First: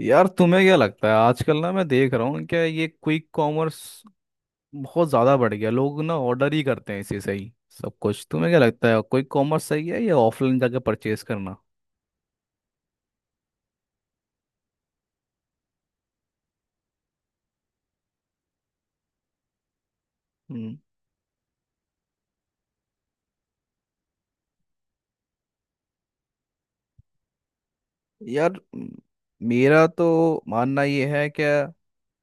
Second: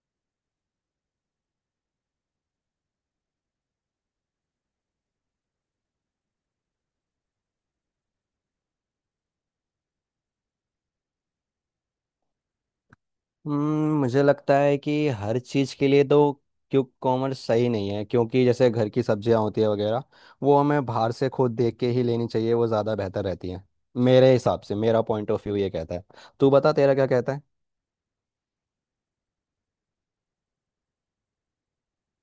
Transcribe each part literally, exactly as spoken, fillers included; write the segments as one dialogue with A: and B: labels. A: यार तुम्हें क्या लगता है, आजकल ना मैं देख रहा हूँ क्या, ये क्विक कॉमर्स बहुत ज़्यादा बढ़ गया। लोग ना ऑर्डर ही करते हैं इसी से ही सब कुछ। तुम्हें क्या लगता है, क्विक कॉमर्स सही है या ऑफलाइन जाके परचेज करना।
B: हम्म, मुझे लगता है कि हर चीज़ के लिए तो क्यों कॉमर्स सही नहीं है क्योंकि जैसे घर की सब्जियां होती है वगैरह वो
A: हम्म।
B: हमें बाहर से खुद देख के ही लेनी चाहिए। वो ज़्यादा बेहतर रहती है। मेरे हिसाब से मेरा पॉइंट ऑफ व्यू ये कहता है। तू बता तेरा क्या कहता है।
A: यार म- मेरा तो मानना ये है क्या,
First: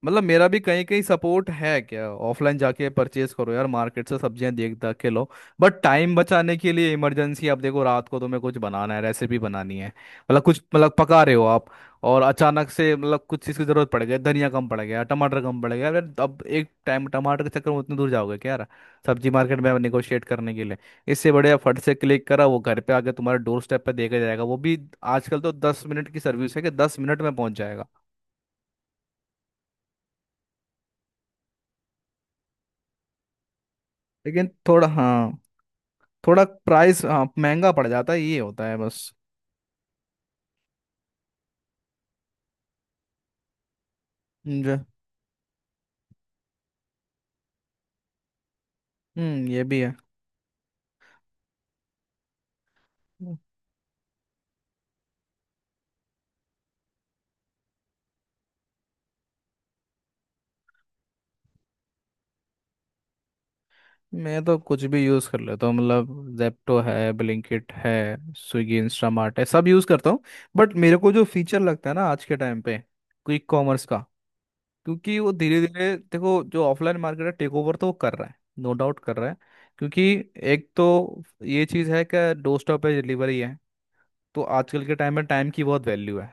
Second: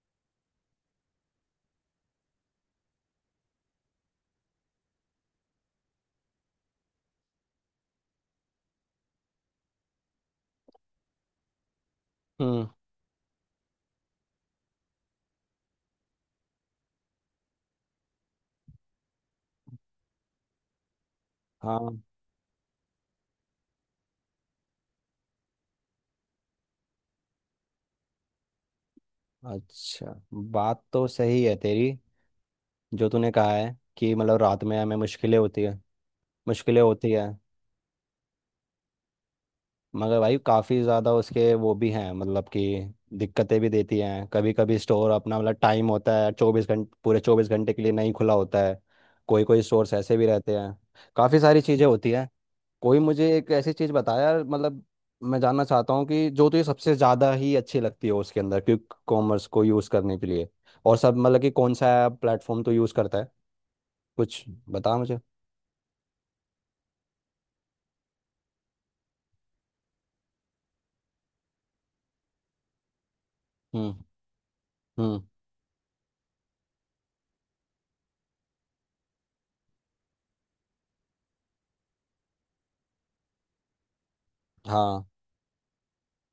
A: मतलब मेरा भी कहीं कहीं सपोर्ट है क्या, ऑफलाइन जाके परचेज करो। यार मार्केट से सब्जियां देख दाख के लो। बट टाइम बचाने के लिए, इमरजेंसी, आप देखो रात को तुम्हें कुछ बनाना है, रेसिपी बनानी है, मतलब कुछ मतलब पका रहे हो आप, और
B: हम्म।
A: अचानक से मतलब कुछ चीज़ की जरूरत पड़ गई, धनिया कम पड़ गया, टमाटर कम पड़ गया। यार अब एक टाइम टमाटर के चक्कर में उतनी दूर जाओगे क्या यार, सब्जी मार्केट में निगोशिएट करने के लिए। इससे बढ़िया फट से
B: हाँ।
A: क्लिक करा, वो घर पे आके तुम्हारे डोर स्टेप पे देखा जाएगा वो भी। आजकल तो दस मिनट की सर्विस है कि दस मिनट में पहुंच जाएगा।
B: अच्छा। बात तो सही है तेरी। जो तूने कहा है कि मतलब
A: लेकिन
B: रात में
A: थोड़ा,
B: हमें
A: हाँ,
B: मुश्किलें होती है।
A: थोड़ा
B: मुश्किलें
A: प्राइस,
B: होती
A: हाँ,
B: है
A: महंगा पड़ जाता है, ये होता है बस।
B: मगर भाई काफ़ी ज़्यादा उसके वो भी हैं मतलब कि दिक्कतें भी देती हैं। कभी
A: जो,
B: कभी स्टोर अपना मतलब टाइम होता है चौबीस घंटे पूरे चौबीस घंटे के लिए नहीं खुला होता है। कोई
A: हम्म,
B: कोई
A: ये भी है।
B: स्टोर्स ऐसे भी रहते हैं। काफ़ी सारी चीज़ें होती हैं। कोई मुझे एक ऐसी चीज़ बताया मतलब मैं जानना चाहता हूँ कि जो तुझे सबसे ज़्यादा ही अच्छी लगती हो उसके अंदर क्विक कॉमर्स को यूज़ करने के लिए। और सब मतलब कि कौन सा प्लेटफॉर्म तो यूज़ करता है
A: मैं
B: कुछ।
A: तो कुछ
B: बता
A: भी
B: मुझे।
A: यूज़ कर लेता हूँ, मतलब जेप्टो है, ब्लिंकिट है, स्विगी इंस्टामार्ट है, सब यूज़ करता हूँ। बट मेरे को जो फीचर लगता है ना आज के टाइम पे क्विक कॉमर्स
B: हम्म।
A: का, क्योंकि
B: हम्म।
A: वो धीरे धीरे देखो जो ऑफलाइन मार्केट है, टेक ओवर तो वो कर रहा है। नो डाउट कर रहा है। क्योंकि एक तो ये चीज़ है कि डोर स्टॉप पे डिलीवरी है, तो आजकल के
B: हाँ।
A: टाइम में टाइम की बहुत वैल्यू है।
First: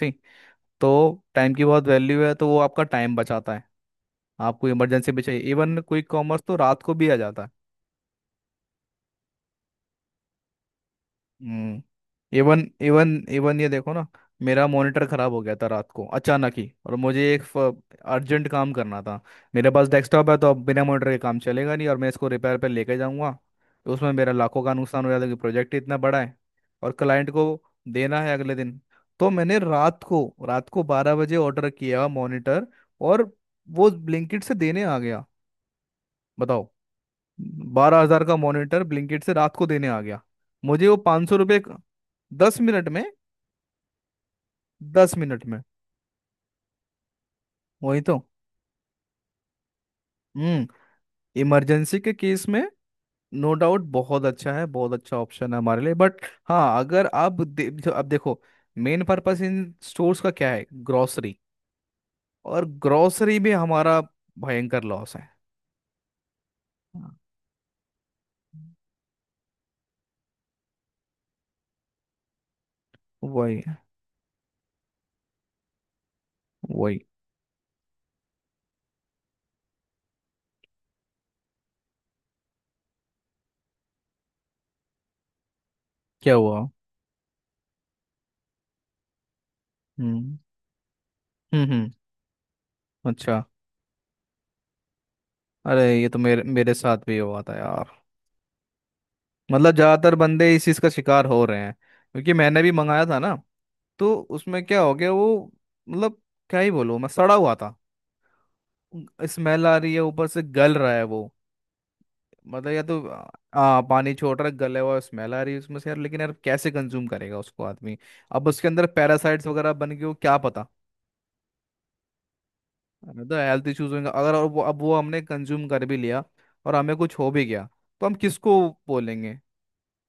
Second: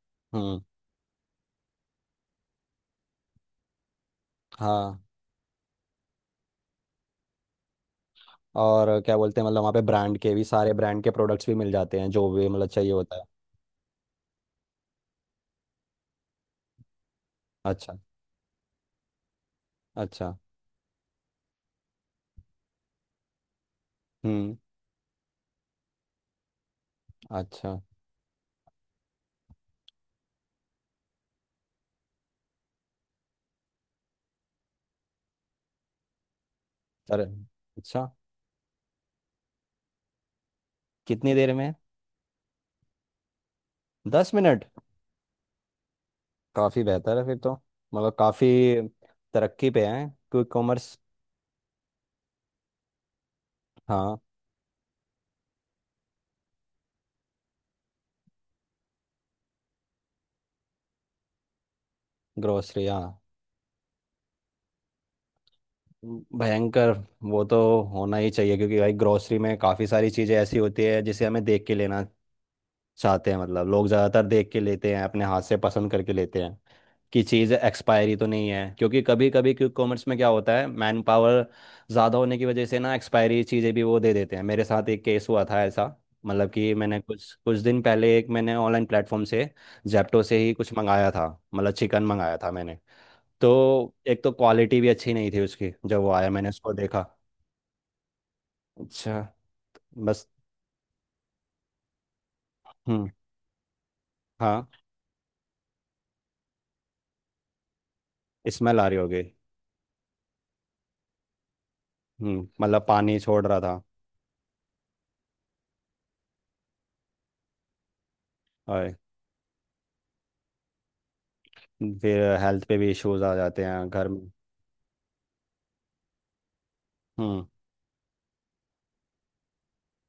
A: सही।
B: हम्म।
A: तो टाइम की बहुत वैल्यू है, तो वो आपका टाइम बचाता है। आपको
B: हाँ।
A: इमरजेंसी भी चाहिए, इवन कोई कॉमर्स तो रात को भी आ जाता है।
B: और क्या बोलते हैं मतलब वहाँ पे ब्रांड के भी सारे ब्रांड के प्रोडक्ट्स भी मिल
A: हम्म।
B: जाते हैं जो भी
A: इवन
B: मतलब चाहिए
A: इवन
B: होता है।
A: इवन ये देखो ना, मेरा मॉनिटर खराब हो गया था रात को अचानक ही, और मुझे एक
B: अच्छा।
A: अर्जेंट काम करना था। मेरे पास डेस्कटॉप है,
B: अच्छा।
A: तो अब बिना मॉनिटर के काम चलेगा नहीं, और मैं इसको रिपेयर पे लेके जाऊंगा तो उसमें मेरा
B: हम्म।
A: लाखों का नुकसान हो जाता है, कि प्रोजेक्ट इतना बड़ा है और क्लाइंट को
B: अच्छा।
A: देना है अगले दिन। तो मैंने रात को रात को बारह बजे ऑर्डर किया मॉनिटर, और वो ब्लिंकिट से देने आ गया। बताओ,
B: अरे।
A: बारह
B: अच्छा।
A: हजार का मॉनिटर ब्लिंकिट से रात को देने आ गया। मुझे वो पाँच
B: कितनी
A: सौ
B: देर
A: रुपये
B: में?
A: दस मिनट में।
B: दस मिनट?
A: दस मिनट में।
B: काफ़ी बेहतर है फिर तो।
A: वही
B: मतलब
A: तो।
B: काफ़ी तरक्की पे है क्विक
A: हम्म।
B: कॉमर्स।
A: इमरजेंसी के केस में नो डाउट
B: हाँ।
A: बहुत अच्छा है, बहुत अच्छा ऑप्शन है हमारे लिए, बट, हाँ, अगर आप दे, अब देखो, मेन पर्पस इन स्टोर्स का क्या है, ग्रोसरी। और
B: ग्रोसरी। हाँ।
A: ग्रोसरी भी हमारा भयंकर लॉस है।
B: भयंकर।
A: हाँ।
B: वो तो होना ही चाहिए क्योंकि भाई ग्रोसरी में काफ़ी सारी चीज़ें ऐसी होती है जिसे हमें देख के लेना चाहते हैं
A: वही
B: मतलब लोग ज़्यादातर देख के लेते हैं अपने हाथ से पसंद करके लेते हैं
A: वही।
B: कि चीज़ एक्सपायरी तो नहीं है क्योंकि कभी कभी क्विक कॉमर्स में क्या होता है मैन पावर ज़्यादा होने की वजह से ना एक्सपायरी चीज़ें भी वो दे देते हैं। मेरे साथ एक केस हुआ था ऐसा।
A: क्या
B: मतलब
A: हुआ।
B: कि मैंने कुछ कुछ दिन पहले एक मैंने ऑनलाइन प्लेटफॉर्म से जेप्टो
A: हम्म,
B: से ही कुछ मंगाया था।
A: हम्म,
B: मतलब
A: हम्म।
B: चिकन मंगाया था मैंने।
A: अच्छा।
B: तो एक तो क्वालिटी भी अच्छी नहीं थी उसकी
A: अरे
B: जब
A: ये
B: वो
A: तो
B: आया
A: मेरे
B: मैंने उसको
A: मेरे साथ
B: देखा।
A: भी हुआ था यार।
B: अच्छा।
A: मतलब ज्यादातर
B: बस।
A: बंदे इस चीज का शिकार हो रहे हैं, क्योंकि मैंने भी मंगाया
B: हम्म।
A: था ना। तो उसमें
B: हाँ।
A: क्या हो गया वो, मतलब क्या ही बोलूं मैं, सड़ा हुआ था।
B: स्मेल आ रही होगी।
A: स्मेल आ रही है, ऊपर से गल रहा है वो,
B: हम्म
A: मतलब या
B: मतलब
A: तो
B: पानी छोड़ रहा
A: आ,
B: था।
A: पानी छोड़ रहा है, गले हुआ, स्मेल आ रही है उसमें से। यार लेकिन यार कैसे कंज्यूम करेगा उसको आदमी। अब उसके अंदर
B: और
A: पैरासाइट्स वगैरह बन गए हो, क्या पता।
B: फिर हेल्थ पे भी इश्यूज आ
A: तो
B: जाते
A: हेल्थ
B: हैं
A: इश्यूज होंगे
B: घर में।
A: अगर, अब वो, अब वो हमने कंज्यूम कर भी लिया और हमें कुछ हो भी
B: हम्म।
A: गया, तो हम किसको बोलेंगे।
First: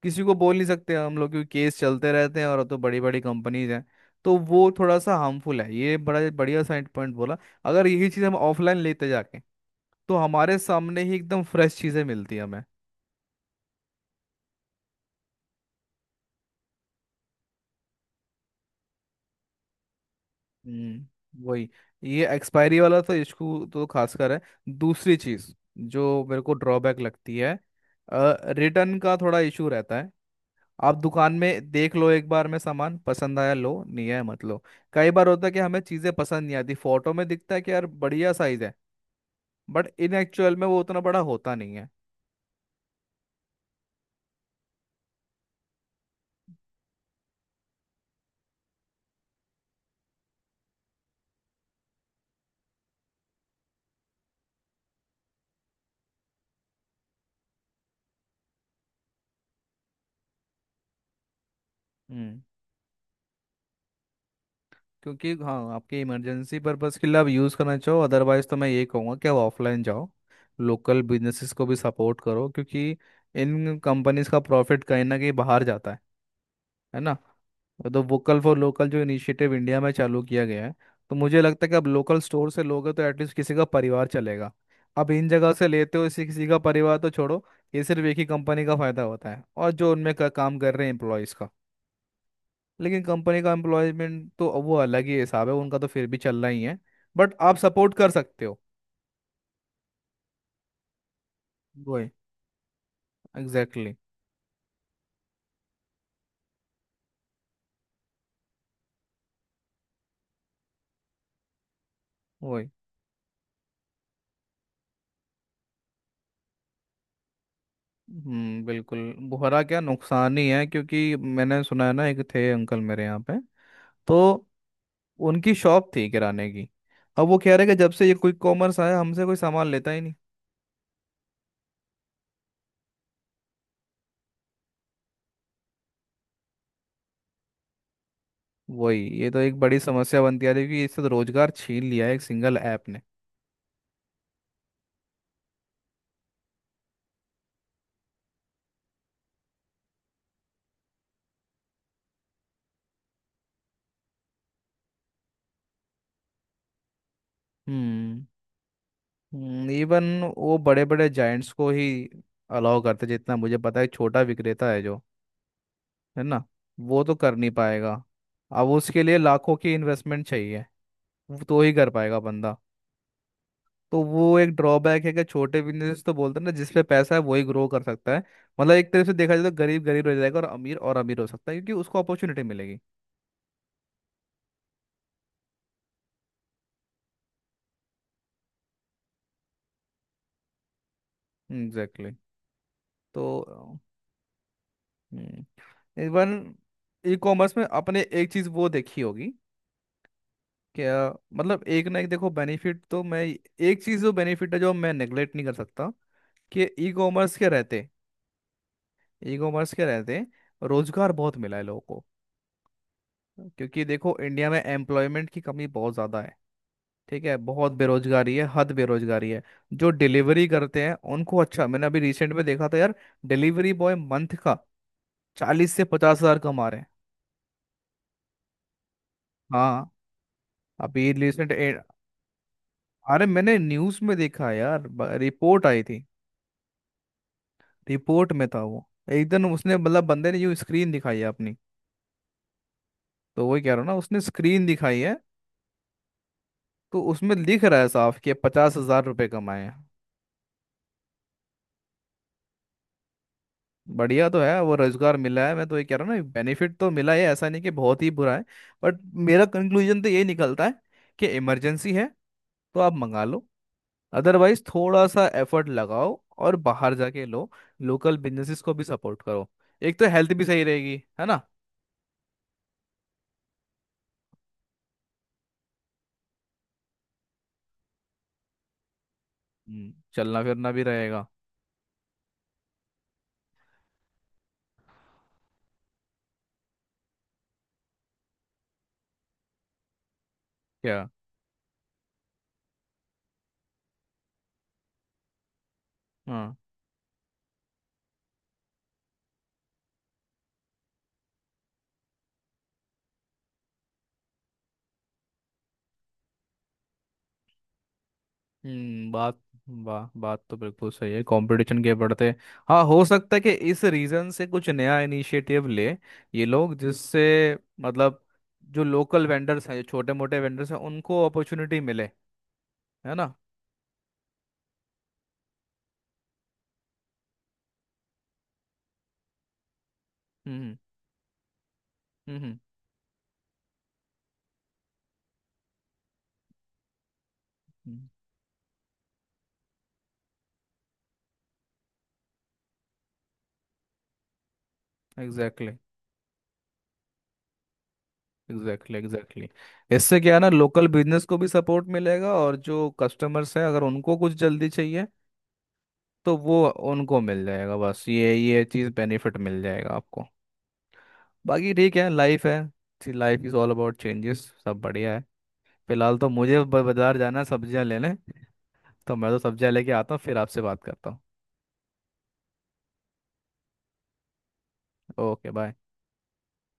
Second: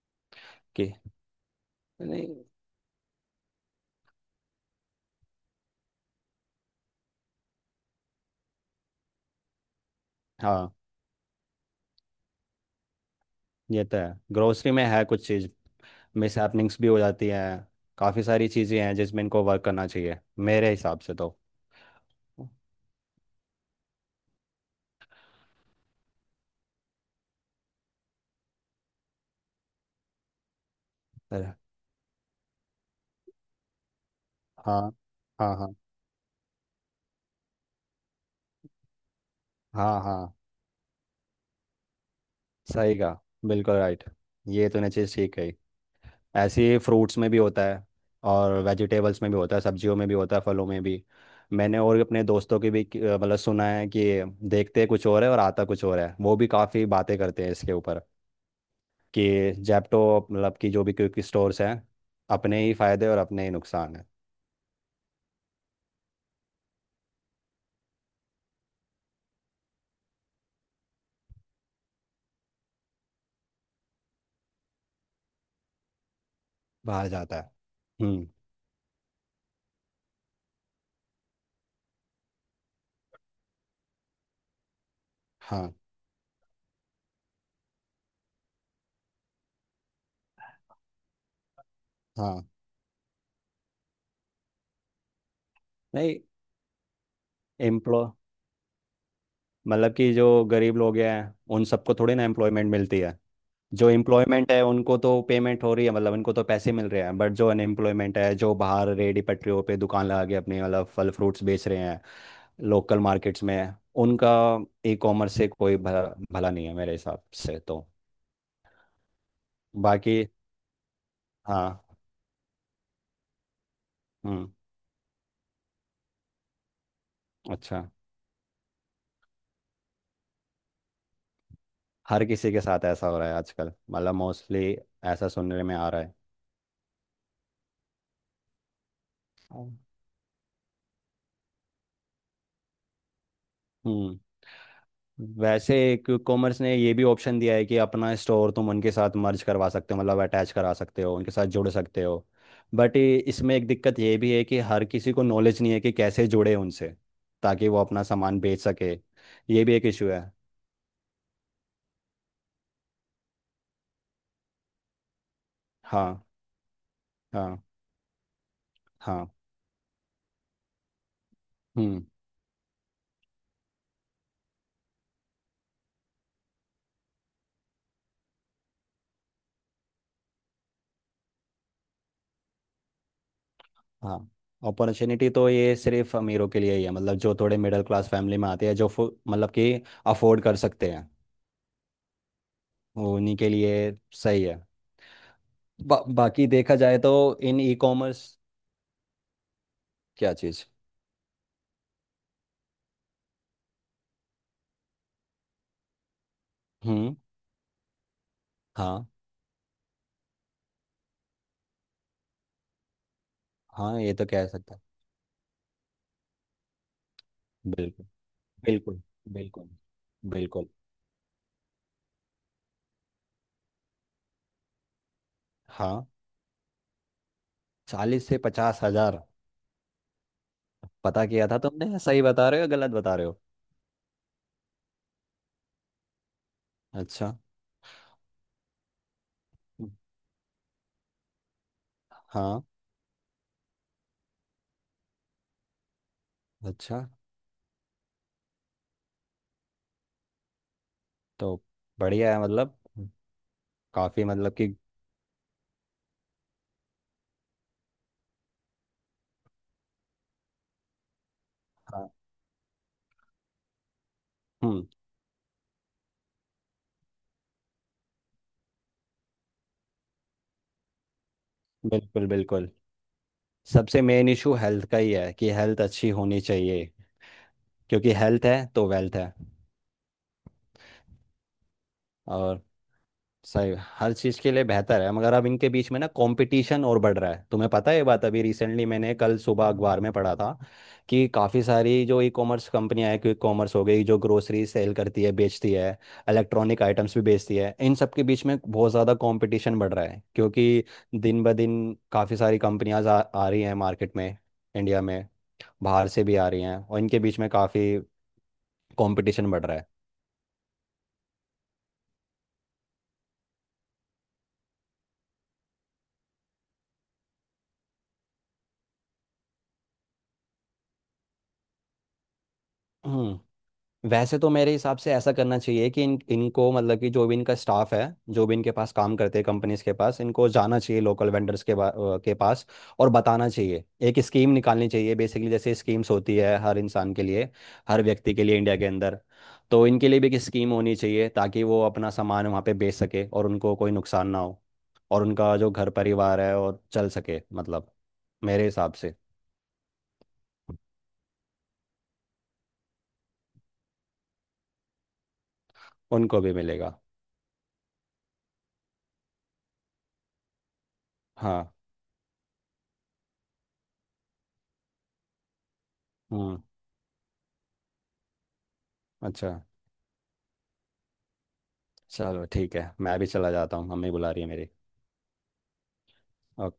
A: किसी को बोल नहीं
B: कि
A: सकते हम लोग, क्योंकि केस चलते
B: नहीं।
A: रहते हैं और तो बड़ी बड़ी कंपनीज हैं। तो वो थोड़ा सा हार्मफुल है। ये बड़ा बढ़िया साइड पॉइंट बोला। अगर यही चीज़ हम ऑफलाइन लेते जाके, तो हमारे
B: हाँ।
A: सामने ही एकदम फ्रेश चीज़ें मिलती हैं हमें।
B: ये तो है। ग्रोसरी में है कुछ चीज़ मिस हैपनिंग्स भी हो जाती हैं। काफ़ी सारी चीज़ें हैं जिसमें इनको वर्क करना चाहिए मेरे हिसाब से तो।
A: हम्म, वही, ये एक्सपायरी वाला तो इशू तो खासकर है। दूसरी चीज़ जो मेरे को ड्रॉबैक लगती है, रिटर्न का थोड़ा इशू रहता है। आप दुकान
B: पर
A: में देख लो, एक बार में सामान पसंद आया लो, नहीं आया मत लो।
B: हाँ।
A: कई बार होता है
B: हाँ।
A: कि
B: हाँ।
A: हमें चीज़ें पसंद नहीं आती, फोटो में दिखता है कि यार बढ़िया साइज है, बट
B: हाँ।
A: इन
B: हाँ।
A: एक्चुअल में वो उतना बड़ा होता नहीं है।
B: सही कहा। बिल्कुल राइट। ये तूने चीज़ ठीक कही। ऐसे ही फ्रूट्स में भी होता है और वेजिटेबल्स में भी होता है सब्जियों में भी होता है फलों में भी। मैंने और अपने दोस्तों की भी कि- मतलब सुना है कि देखते कुछ और है और आता कुछ और है वो भी काफ़ी बातें करते हैं इसके ऊपर कि जैप्टो मतलब कि जो भी क्विक स्टोर्स हैं
A: हम्म।
B: अपने ही फायदे और अपने ही नुकसान है।
A: क्योंकि, हाँ, आपके इमरजेंसी पर्पज़ के लिए आप यूज़ करना चाहो, अदरवाइज तो मैं ये कहूँगा कि आप ऑफलाइन जाओ, लोकल बिजनेसेस को भी सपोर्ट करो, क्योंकि इन कंपनीज का प्रॉफिट कहीं ना कहीं बाहर जाता है है
B: बाहर
A: ना।
B: जाता है।
A: तो
B: हम्म।
A: वोकल फॉर लोकल जो इनिशिएटिव इंडिया में चालू किया गया है, तो मुझे लगता है कि अब लोकल स्टोर से लोगे तो एटलीस्ट किसी का परिवार चलेगा। अब इन जगह से
B: हाँ।
A: लेते हो इसी, किसी का परिवार तो छोड़ो, ये सिर्फ एक ही कंपनी का फायदा होता है, और जो उनमें का, काम कर रहे हैं एम्प्लॉयज़ का।
B: हाँ।
A: लेकिन कंपनी का एम्प्लॉयमेंट तो वो अलग ही हिसाब है, उनका तो फिर भी
B: नहीं।
A: चलना ही है। बट आप सपोर्ट
B: एम्प्लॉय।
A: कर सकते हो।
B: मतलब कि जो गरीब लोग हैं उन सबको
A: वही,
B: थोड़ी ना एम्प्लॉयमेंट मिलती है।
A: एग्जैक्टली,
B: जो
A: exactly,
B: एम्प्लॉयमेंट है उनको तो पेमेंट हो रही है मतलब उनको तो पैसे मिल रहे हैं बट जो अनएम्प्लॉयमेंट है जो बाहर रेडी पटरियों पे दुकान लगा के अपने मतलब फल फ्रूट्स बेच रहे हैं
A: वही।
B: लोकल मार्केट्स में उनका ई कॉमर्स से कोई भला भला नहीं है मेरे हिसाब से तो।
A: हम्म, बिल्कुल। बुहरा क्या,
B: बाकी।
A: नुकसान ही है, क्योंकि मैंने
B: हाँ।
A: सुना है ना, एक थे अंकल मेरे यहाँ पे, तो
B: हम्म।
A: उनकी शॉप थी किराने की। अब वो कह रहे कि
B: अच्छा।
A: जब से ये क्विक कॉमर्स आया, हमसे कोई सामान लेता ही नहीं।
B: हर किसी के साथ ऐसा हो रहा है आजकल मतलब मोस्टली ऐसा सुनने में आ रहा है।
A: वही, ये तो एक
B: हाँ।
A: बड़ी समस्या बनती आ रही है कि इससे तो रोजगार छीन लिया है एक सिंगल ऐप ने।
B: हम्म। वैसे क्विक कॉमर्स ने ये भी ऑप्शन दिया है कि अपना स्टोर तुम उनके साथ मर्ज करवा सकते हो मतलब अटैच करा सकते हो उनके साथ जुड़ सकते हो बट इसमें एक दिक्कत ये भी है कि हर किसी को नॉलेज नहीं है कि कैसे जुड़े उनसे ताकि वो अपना
A: हम्म।
B: सामान बेच सके। ये भी एक
A: इवन
B: इशू है।
A: वो बड़े बड़े जायंट्स को ही अलाउ करते जितना मुझे पता है, छोटा विक्रेता है जो, है
B: हाँ।
A: ना, वो तो कर नहीं
B: हाँ।
A: पाएगा। अब उसके लिए
B: हाँ।
A: लाखों की इन्वेस्टमेंट चाहिए। वो तो ही कर
B: हम्म।
A: पाएगा बंदा। तो वो एक ड्रॉबैक है कि छोटे बिजनेस, तो बोलते हैं ना, जिसपे पैसा है वही ग्रो कर सकता है। मतलब एक तरह से देखा जाए तो गरीब गरीब रह जाएगा और अमीर और अमीर हो सकता है, क्योंकि उसको अपॉर्चुनिटी मिलेगी।
B: हाँ। अपॉर्चुनिटी तो ये सिर्फ अमीरों के लिए ही है मतलब जो थोड़े मिडिल क्लास फैमिली में आते हैं जो फु- मतलब कि अफोर्ड कर सकते हैं।
A: Exactly, exactly।
B: वो उन्हीं के लिए।
A: तो,
B: सही है।
A: हम्म।
B: बा, बाकी
A: इवन
B: देखा जाए तो।
A: ई कॉमर्स
B: इन
A: में
B: ई
A: आपने
B: कॉमर्स?
A: एक चीज़ वो देखी होगी।
B: क्या चीज़?
A: क्या, मतलब एक ना एक, देखो, बेनिफिट तो, मैं एक चीज़ जो बेनिफिट है जो मैं नेग्लेक्ट नहीं कर सकता, कि ई
B: हम्म।
A: कॉमर्स के रहते,
B: हाँ।
A: ई कॉमर्स के रहते रोजगार बहुत मिला है लोगों को। क्योंकि
B: हाँ। ये
A: देखो
B: तो कह
A: इंडिया में
B: सकता है।
A: एम्प्लॉयमेंट की कमी बहुत ज़्यादा है। ठीक है, बहुत
B: बिल्कुल।
A: बेरोजगारी है, हद
B: बिल्कुल।
A: बेरोजगारी है।
B: बिल्कुल।
A: जो डिलीवरी
B: बिल्कुल।
A: करते हैं उनको, अच्छा, मैंने अभी रिसेंट में देखा था यार, डिलीवरी बॉय मंथ का चालीस से
B: हाँ।
A: पचास हजार कमा रहे हैं।
B: चालीस से पचास हजार?
A: हाँ, अभी
B: पता किया
A: रिसेंट।
B: था तुमने सही बता रहे हो या गलत बता
A: अरे
B: रहे हो?
A: मैंने न्यूज में देखा है यार, ब- रिपोर्ट आई थी,
B: अच्छा।
A: रिपोर्ट में था वो। एकदम उसने,
B: हम्म।
A: मतलब बंदे ने यूं स्क्रीन दिखाई है अपनी।
B: हाँ।
A: तो वही कह रहा हूँ ना, उसने स्क्रीन दिखाई है,
B: अच्छा।
A: तो उसमें लिख रहा है साफ कि पचास हजार रुपये कमाए हैं।
B: तो बढ़िया है मतलब। काफी
A: बढ़िया तो
B: मतलब
A: है,
B: कि।
A: वो रोजगार मिला है, मैं तो ये कह रहा हूँ ना, बेनिफिट तो मिला है, ऐसा नहीं कि बहुत ही बुरा है। बट मेरा कंक्लूजन तो ये निकलता है कि इमरजेंसी है
B: हाँ।
A: तो आप मंगा लो, अदरवाइज
B: हम्म।
A: थोड़ा सा एफर्ट लगाओ और बाहर जाके लो, लोकल बिजनेसेस को भी सपोर्ट करो। एक तो हेल्थ भी सही रहेगी, है ना।
B: बिल्कुल बिल्कुल। सबसे मेन इशू हेल्थ का ही है कि हेल्थ अच्छी होनी चाहिए क्योंकि हेल्थ है तो वेल्थ है।
A: हम्म, चलना फिरना भी रहेगा।
B: और सही। हर चीज़ के लिए बेहतर है मगर अब इनके बीच में ना कंपटीशन और बढ़ रहा है तुम्हें पता है? ये बात अभी रिसेंटली मैंने कल सुबह अखबार में पढ़ा था
A: क्या।
B: कि काफ़ी सारी जो ई कॉमर्स कंपनियां हैं क्विक कॉमर्स हो गई जो ग्रोसरी सेल करती है बेचती है
A: हाँ।
B: इलेक्ट्रॉनिक आइटम्स भी बेचती है। इन सब के बीच में बहुत ज़्यादा कंपटीशन बढ़ रहा है क्योंकि दिन ब दिन काफ़ी सारी कंपनियां आ, आ रही हैं मार्केट में इंडिया में बाहर से भी आ रही हैं और इनके बीच में काफ़ी
A: हम्म। बात,
B: कंपटीशन बढ़ रहा है।
A: वाह, बात तो बिल्कुल सही है। कंपटीशन के बढ़ते, हाँ, हो सकता है कि इस रीजन से कुछ नया इनिशिएटिव ले ये लोग, जिससे, मतलब जो लोकल वेंडर्स हैं, जो छोटे मोटे वेंडर्स हैं, उनको अपॉर्चुनिटी मिले, है ना।
B: हम्म, वैसे तो मेरे हिसाब से ऐसा करना चाहिए कि इन इनको मतलब कि जो भी इनका स्टाफ है जो भी इनके पास काम करते हैं कंपनीज के पास इनको
A: हम्म,
B: जाना चाहिए लोकल वेंडर्स के बा- अ, के
A: हम्म।
B: पास और बताना चाहिए। एक स्कीम निकालनी चाहिए बेसिकली जैसे स्कीम्स होती है हर इंसान के लिए हर व्यक्ति के लिए इंडिया के अंदर। तो इनके लिए भी एक स्कीम होनी चाहिए ताकि वो अपना सामान वहाँ पे बेच सके और उनको कोई नुकसान ना हो। और उनका जो
A: एग्जैक्टली,
B: घर परिवार है और चल सके मतलब मेरे हिसाब
A: एग्जैक्टली,
B: से।
A: एग्जैक्टली, इससे क्या है ना, लोकल बिजनेस को भी सपोर्ट मिलेगा, और जो कस्टमर्स हैं अगर उनको कुछ जल्दी चाहिए तो
B: उनको भी
A: वो
B: मिलेगा।
A: उनको मिल जाएगा। बस ये ये चीज़ बेनिफिट मिल जाएगा आपको, बाकी
B: हाँ।
A: ठीक है। लाइफ है, life is all about changes. सब बढ़िया है। फिलहाल तो मुझे
B: हाँ।
A: ब- बाजार जाना है सब्जियां लेने, तो मैं तो
B: अच्छा।
A: सब्जियां लेके आता हूँ, फिर आपसे बात करता हूँ।
B: चलो ठीक है मैं भी चला जाता हूँ मम्मी बुला रही है मेरी।
A: Okay, bye.
B: ओके।